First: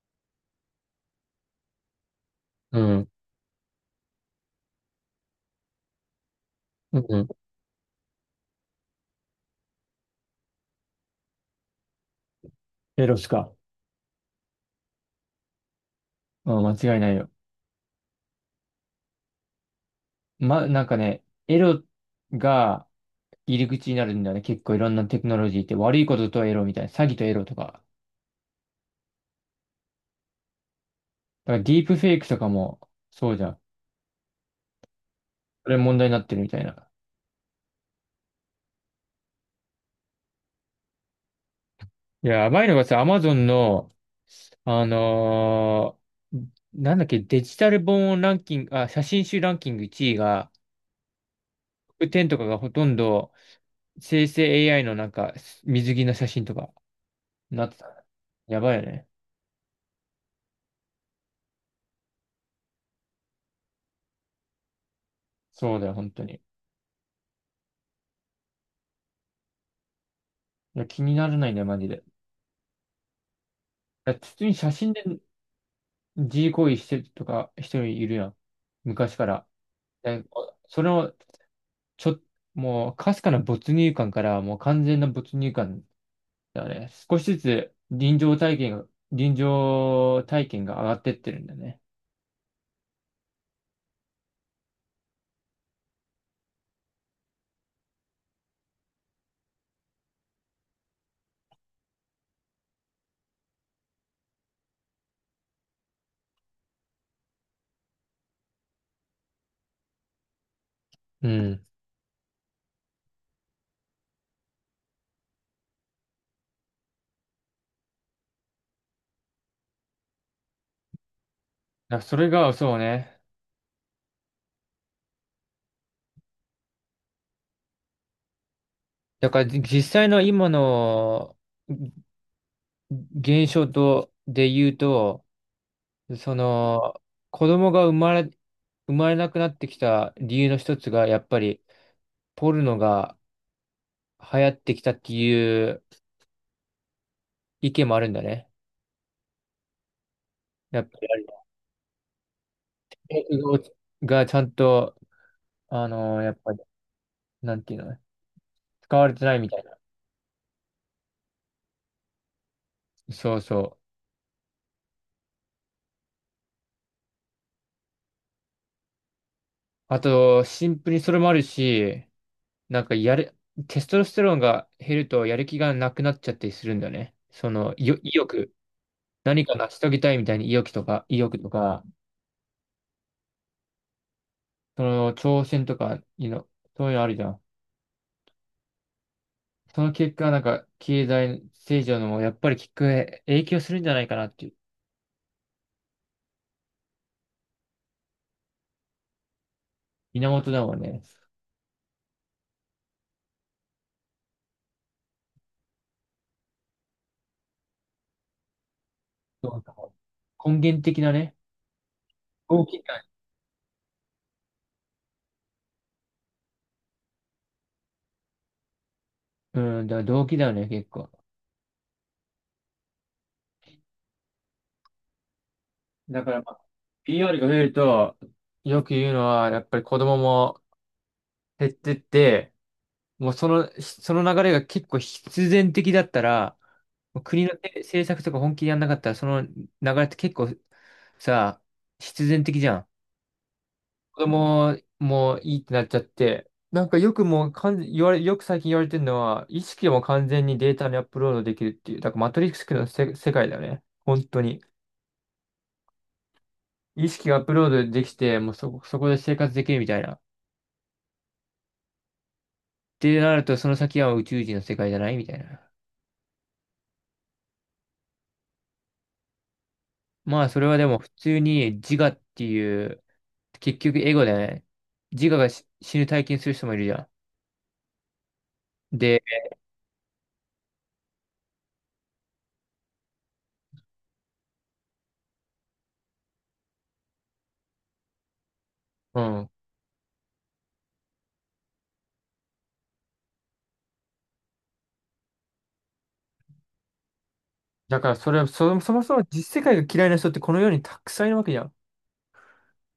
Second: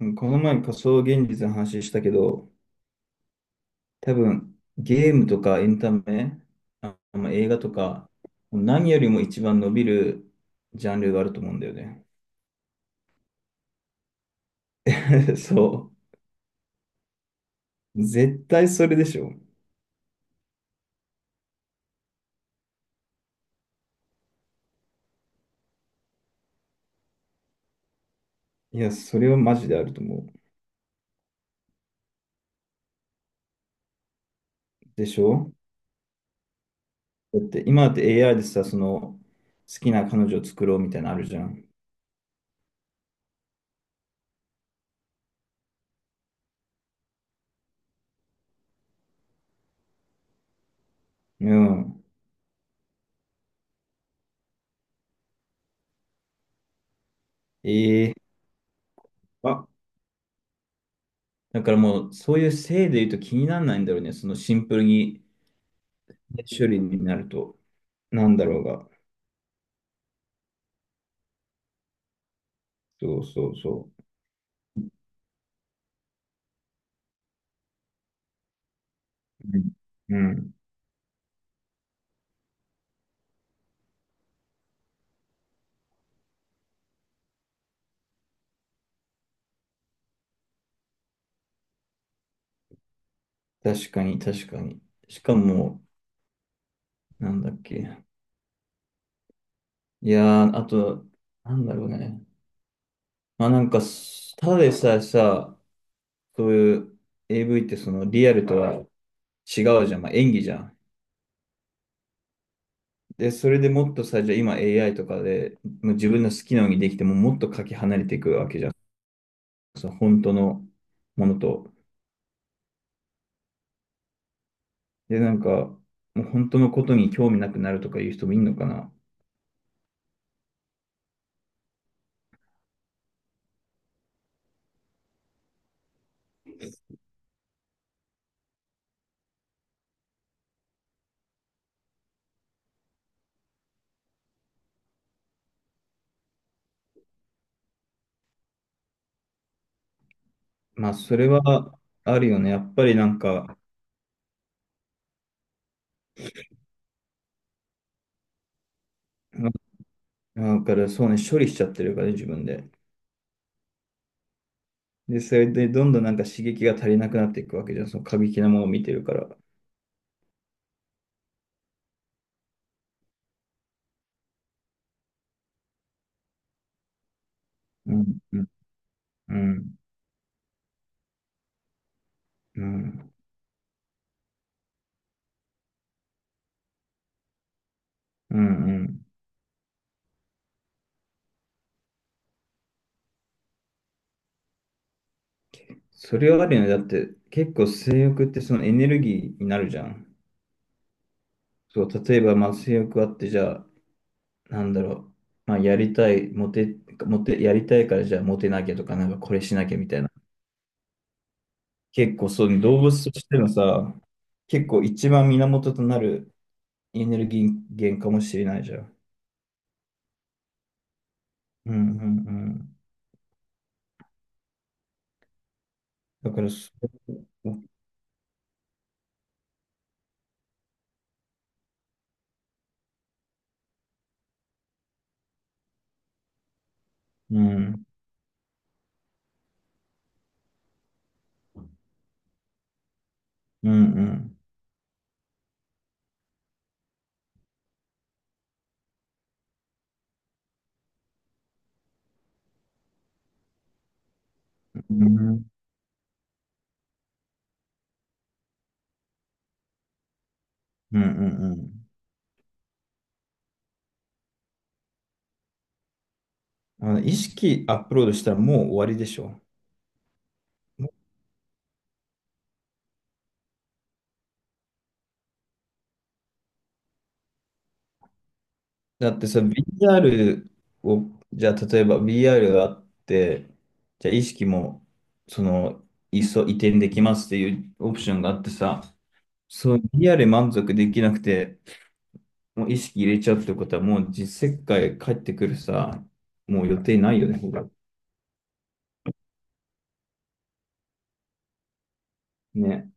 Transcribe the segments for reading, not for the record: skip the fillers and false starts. うん。この前仮想現実の話したけど、うん、多分ゲームとかエンタメ、うん。まあ映画とか、何よりも一番伸びるジャンルがあると思うんだよね。エロしか。そうん、間違いないよ。う。絶対それでしょ。エロが入り口になるんだよね。結構いろんなテクノロジーって悪いこととエロみたいな。詐欺とエロとか。いや、それはマジであると思う。だからディープフェイクとかもそうじゃん。でしょ。それ問題になってるみたいな。だって今だって AI でさ、その好きな彼女を作ろうみたいなのあるじゃん。いや、やばいのがさ、アマゾンの、あのーなんだっけ、デジタル本ランキング、あ、写真集ランキング1位が、うん。10とかがほとんど生成 AI のなんか水着の写真とかなってた。ええ。やばいよね。あ、だからもうそういう性で言うと気にならないんだろうね。そのシンプルにそうだよ、本当に。処理になると。なんだろうが。いや、気にならないね、マジで。いそうそうそや、普通に写真で G 行為してるとか人いるやん。昔から。う。うん。うでん。それを、ちょ、もう、かすかな没入感から、もう完全な没入感だよね。少しずつ臨場体験が、臨場体験が上がってってるんだよね。確かに、確かに。しかも、なんだっけ。いやー、あと、なんだろうね。まあなんか、ただでさえさ、そういう AV ってそのリアルとは違うじゃん。まあ演技じゃん。うん。だかで、それでもっとさ、じゃあ今 AI とかで、もう自分の好きなようにできても、もっとかけ離れていくわけじゃん。そう、本当のものと。らそれが、そうね。で、なんか、もう本当のことに興味なくなるとかいう人もいるのかな。だから、実際の今の現象と、で言うと、その、子供が生まれ、生まれなくなってきた理由の一つが、やっぱり、ポルノが流行ってきたっていう意見もあるんだね。やっまぱあ、そり、れはあるよね。やっぱりなんか、がちゃんと、やっぱり、なんていうのね、使われてないみたいな。だからそうね、処理しちゃってるからね、自分で。そうそう。で、それでどんどんなんか刺激が足りなくなっていくわけじゃん。その過激なものを見てるから。あと、シンプルにそれもあるし、なんか、やる、テストロステロンが減ると、やる気がなくなっちゃったりするんだよね。その、う意ん、うん、欲。う何か成ん、し遂げたいみたいに意欲とか、うん、その、挑戦とか、そういうのあるじゃん。うん。うん、その結果、なんか、経済成長のも、やっぱり結果、影響するんじゃないかなっていう、それはあるよね。だって結構性欲ってそのエネルギーになるじゃん。源だもんね。そう、例えばまあ性欲あって、じゃあ、なんだろう。まあ、やりたい、モテ、モテ、やりたいからじゃあモテなきゃとか、なんかこれそしうなかきゃみたいな。根源的なね。結構そうね、動動機物だ。としてのさ、結構一番源となるエネルギー源かもしれないじゃん。うん、だから動機だよね、結構。うんうんうん。だかだから、らまあ、そ、PR がう増えん、ると、よく言うのは、やっぱり子供も減ってって、もうその、その流れが結構必然的だったら、もうう国のん政策とか本気でやんなかったら、その流れって結構さ、必然的じゃん。うんう子ん。供もいいってなっちゃって、なんかよくもう完全、言われ、よく最近言われてるのは、意識も完全にデータにアップロードできるっていう、だからマトリックスの世界だよね。本当に。うん意識がアップロードできて、もうそこ、そこで生活できるみたいな。っうんうん。てなると、その先は宇宙人の世界じゃないみたいな。あの意識アップロードしたらもう終わりでしょ。まあ、それはでも普通に自我っていう、結局エゴだよね。自我が死ぬ体験する人もいるじゃん。だっで、てさ、VR を、じゃあ例えば VR があって、じゃあ意識も、その、いっそ移転できますっていうオプションがあってさ、うん。そう、VR 満足できなくて、もう意識入れちゃうってことは、もう実世界帰ってくるさ、もう予定ないよね、ほらだからそれは、そもそも実世界が嫌いな人ってこの世にたくさんいるわけじゃん。ね。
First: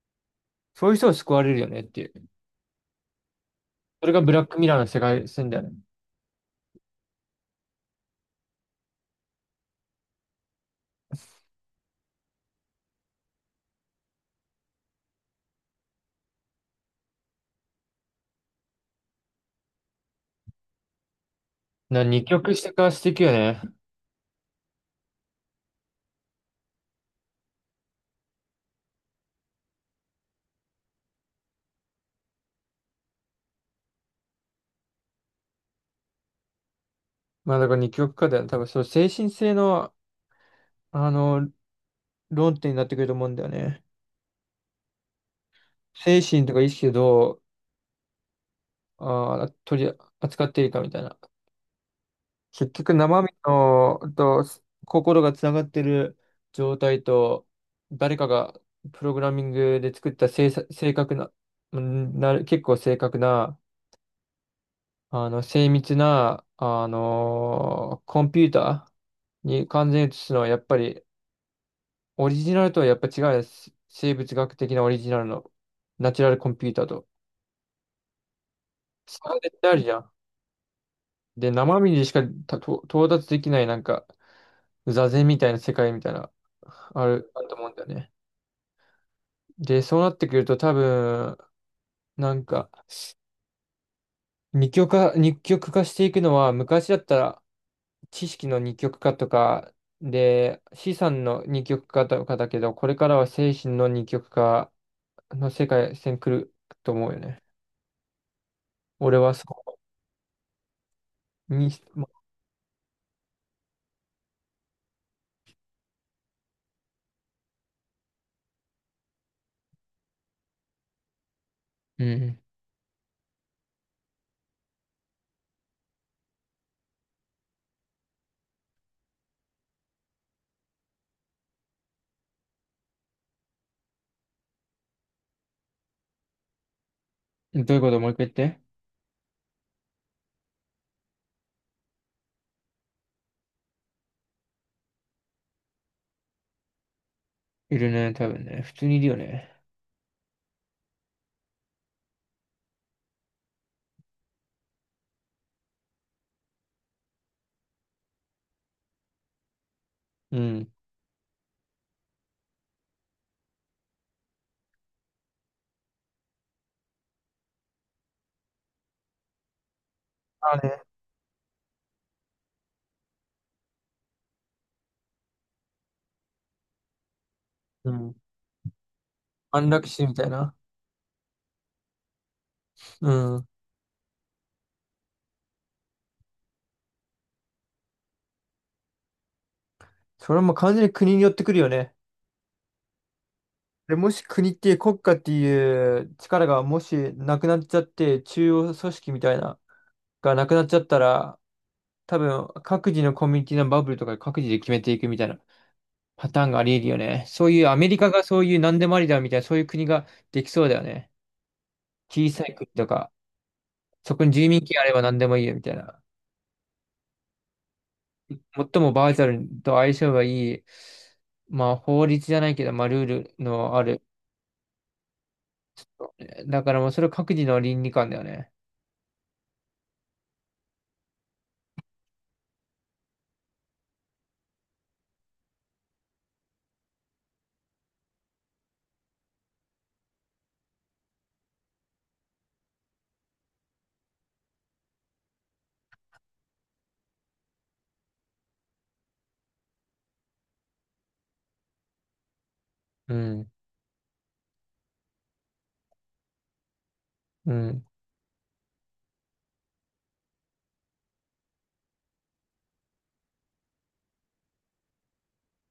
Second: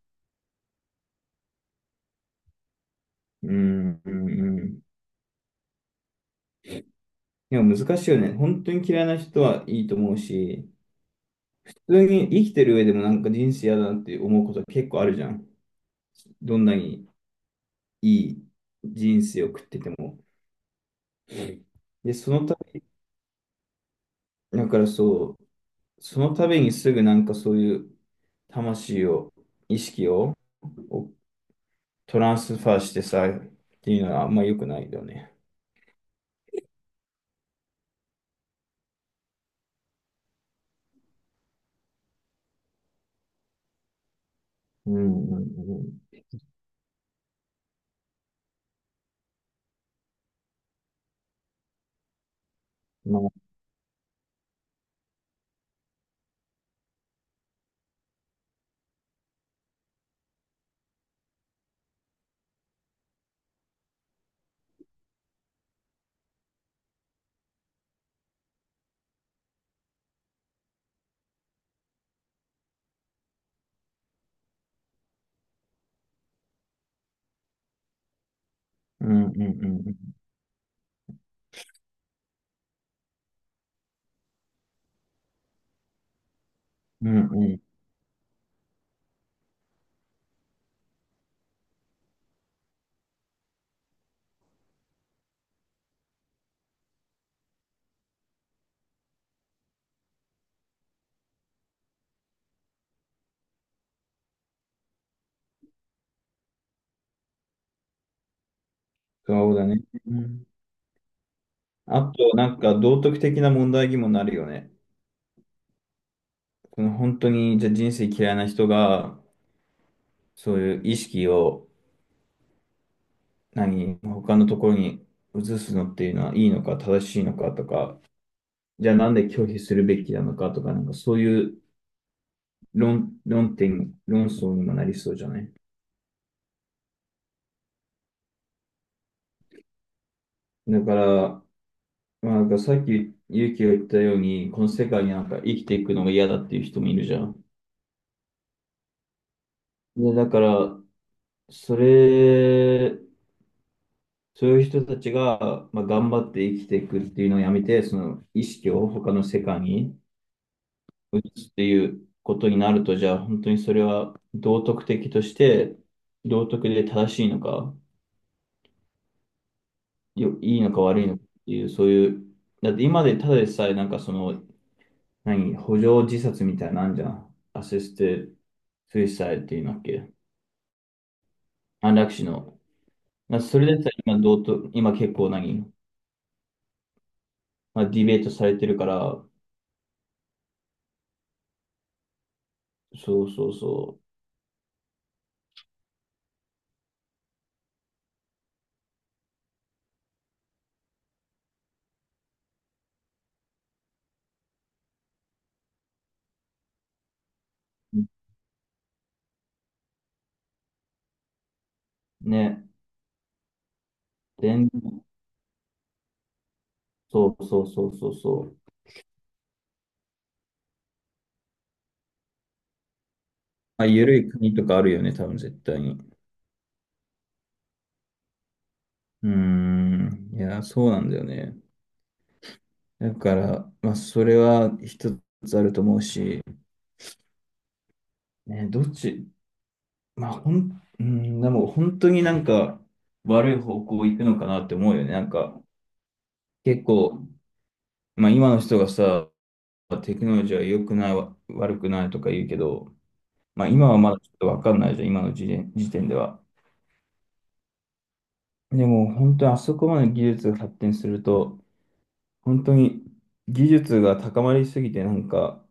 そういう人を救われるよねっていう。うん、そうれがん、ブラックうミラーん。の世界線だよね。でも難しいよね。本当に嫌いな人はいいと思うし、普通に生きてる上でもなんか人生嫌だなって思うことは結構あるじゃん。どんなにいい人生を送ってても。で、二そ極のた化していくよね。め、だからそう、そのためにすぐなんかそういう魂を、意識を、をトランスファーしてさ、っていうのはあんま良くないよね。まあだから二極化だよね。多分そう、精神性の、あの、論点になってくると思うんだよね。うんうん精神とか意識をどう、あー、取り扱っているかみたいな。結局うん。ま生身あ、の、と、心がつながってる状態と、誰かがプログラミングで作った正確な、うんなる、結構正確な、あの、精密な、コンピューターに完全に移すのは、やっぱり、オリジナルとはやっぱ違うです。生物学的なオリジナルの、ナチュラルコンピューターと。うん差うんうが絶対あるんうじゃん。ん。で、生身でしかたと到達できない、なんか、座禅みたいな世界みたいな、うんあうると思うんん。だよね。で、そうなってくると、多分、なんか、二極化していくのは、昔だったら、知識の二極化とか、で、資産の二極化とかだけど、これからは精神の二極化の世界線来ると思うよね。俺はそそうだこね。うん。に、あまと、なんか道徳的な問題にもなるよね。この本当に、じゃあ人生嫌いな人が、そういう意識を、うん。何、他のところに移すのっていうのはいいのか、正しいのかとか、じゃあなんで拒否するべきなのかとか、なんかそういう論点、論争にもなりそうじゃない？どういうこともう一回言って。だから、まあ、なんかさっき、勇気が言ったように、この世界になんか生きていくのが嫌だっていう人もいるじゃん。いるね、多分ね。普通にいるよね。で、だから、それ、そういう人たちが、まあ、頑張って生きていくっていうのをやめて、その意識を他の世界にうん。移すっていうことになると、じゃあ本当にそれは道徳的として、道徳で正しいのか、まあいいのね。か悪いのかっていう、そういう、だって今でただでさえなんかその、何、補助自殺みたいなのあんじゃん。アシうスん。テスイサイっていうん安だっ楽死け？みたいな。安楽死の。うまあん。それでさえ今、道徳、今結構何まあ、ディベートされてるから、それも完全に国によってくるよね。そうそうで、そもし国っていう国家っていう力がもしなくなっちゃって、中央組織みたいな、がなくなっちゃったら、多分、各自のコミュニティのバブルとかで各自で決めていくみたいなパターンがあり得るよね。そういうアメリカがそういう何でもありだみたいな、そういう国ができそうだよね。小う。さいね。国とか、そこに住民全権あれば何でもいいよみたいな。そうそうそうそうそう。最もバーチャルと相性がいい、まあ法律じゃないけど、まあルールのあまあ、る。緩い国とかあるよね、多分絶対に。だからもうそれは各自の倫理観だよね。うーん。いや、そうなんだよね。だから、まあ、それは一つあると思うし、ね、どっち、まあ、ほん、うん、でも本当になんか悪い方向行くのかなって思うよね。なんか、結構、まあ、今の人がさ、テクノロジーは良くない、悪くないとか言うけど、うん、まあ、今はまだちょっとわかんないじゃん、今の時点では。うん。でも本当にあそこまで技術が発展すると、本当に技術が高まりすぎて、なんか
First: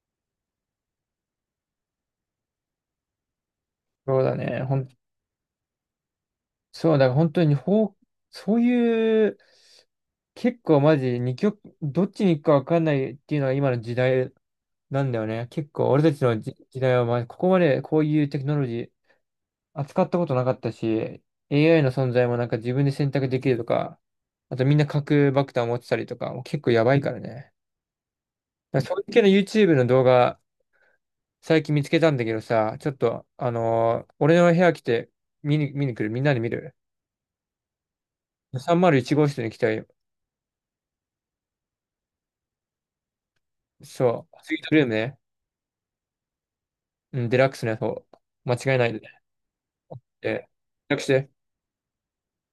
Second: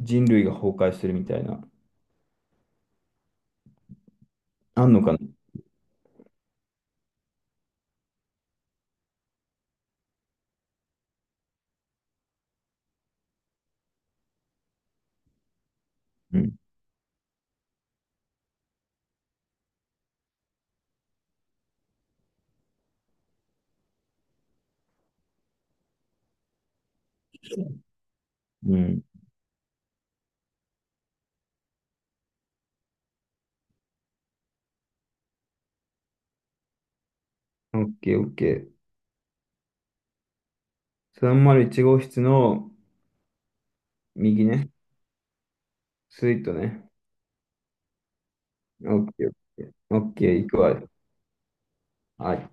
人類が崩壊するみたいな、そうだね。あんのかな。そう、だから本当にそういう、結構マジ、二極、どっちに行くか分かんないっていうのは今の時代なんだよね。結構俺たちうのん。時代は、まあ、ここまでこういうテクノロジー扱ったことなかったし、AI の存在もなんか自分で選択できるとか、あとみんな核爆弾を持ってたりとか、もう結構やばいからね。うだからそうん。いう系の YouTube の動画、最近見つけたんだけどさ、ちょっと、あのー俺の部屋来て見に来るみんなで見る オッケーオッケー。?301 号室に来たよ301号室のそう。右スイーね、トルームね。スイートね。うん、デラックスのやつを。間違いオないッで。ケーオッケー。オッケで、ー、行予くわ。約して。はい。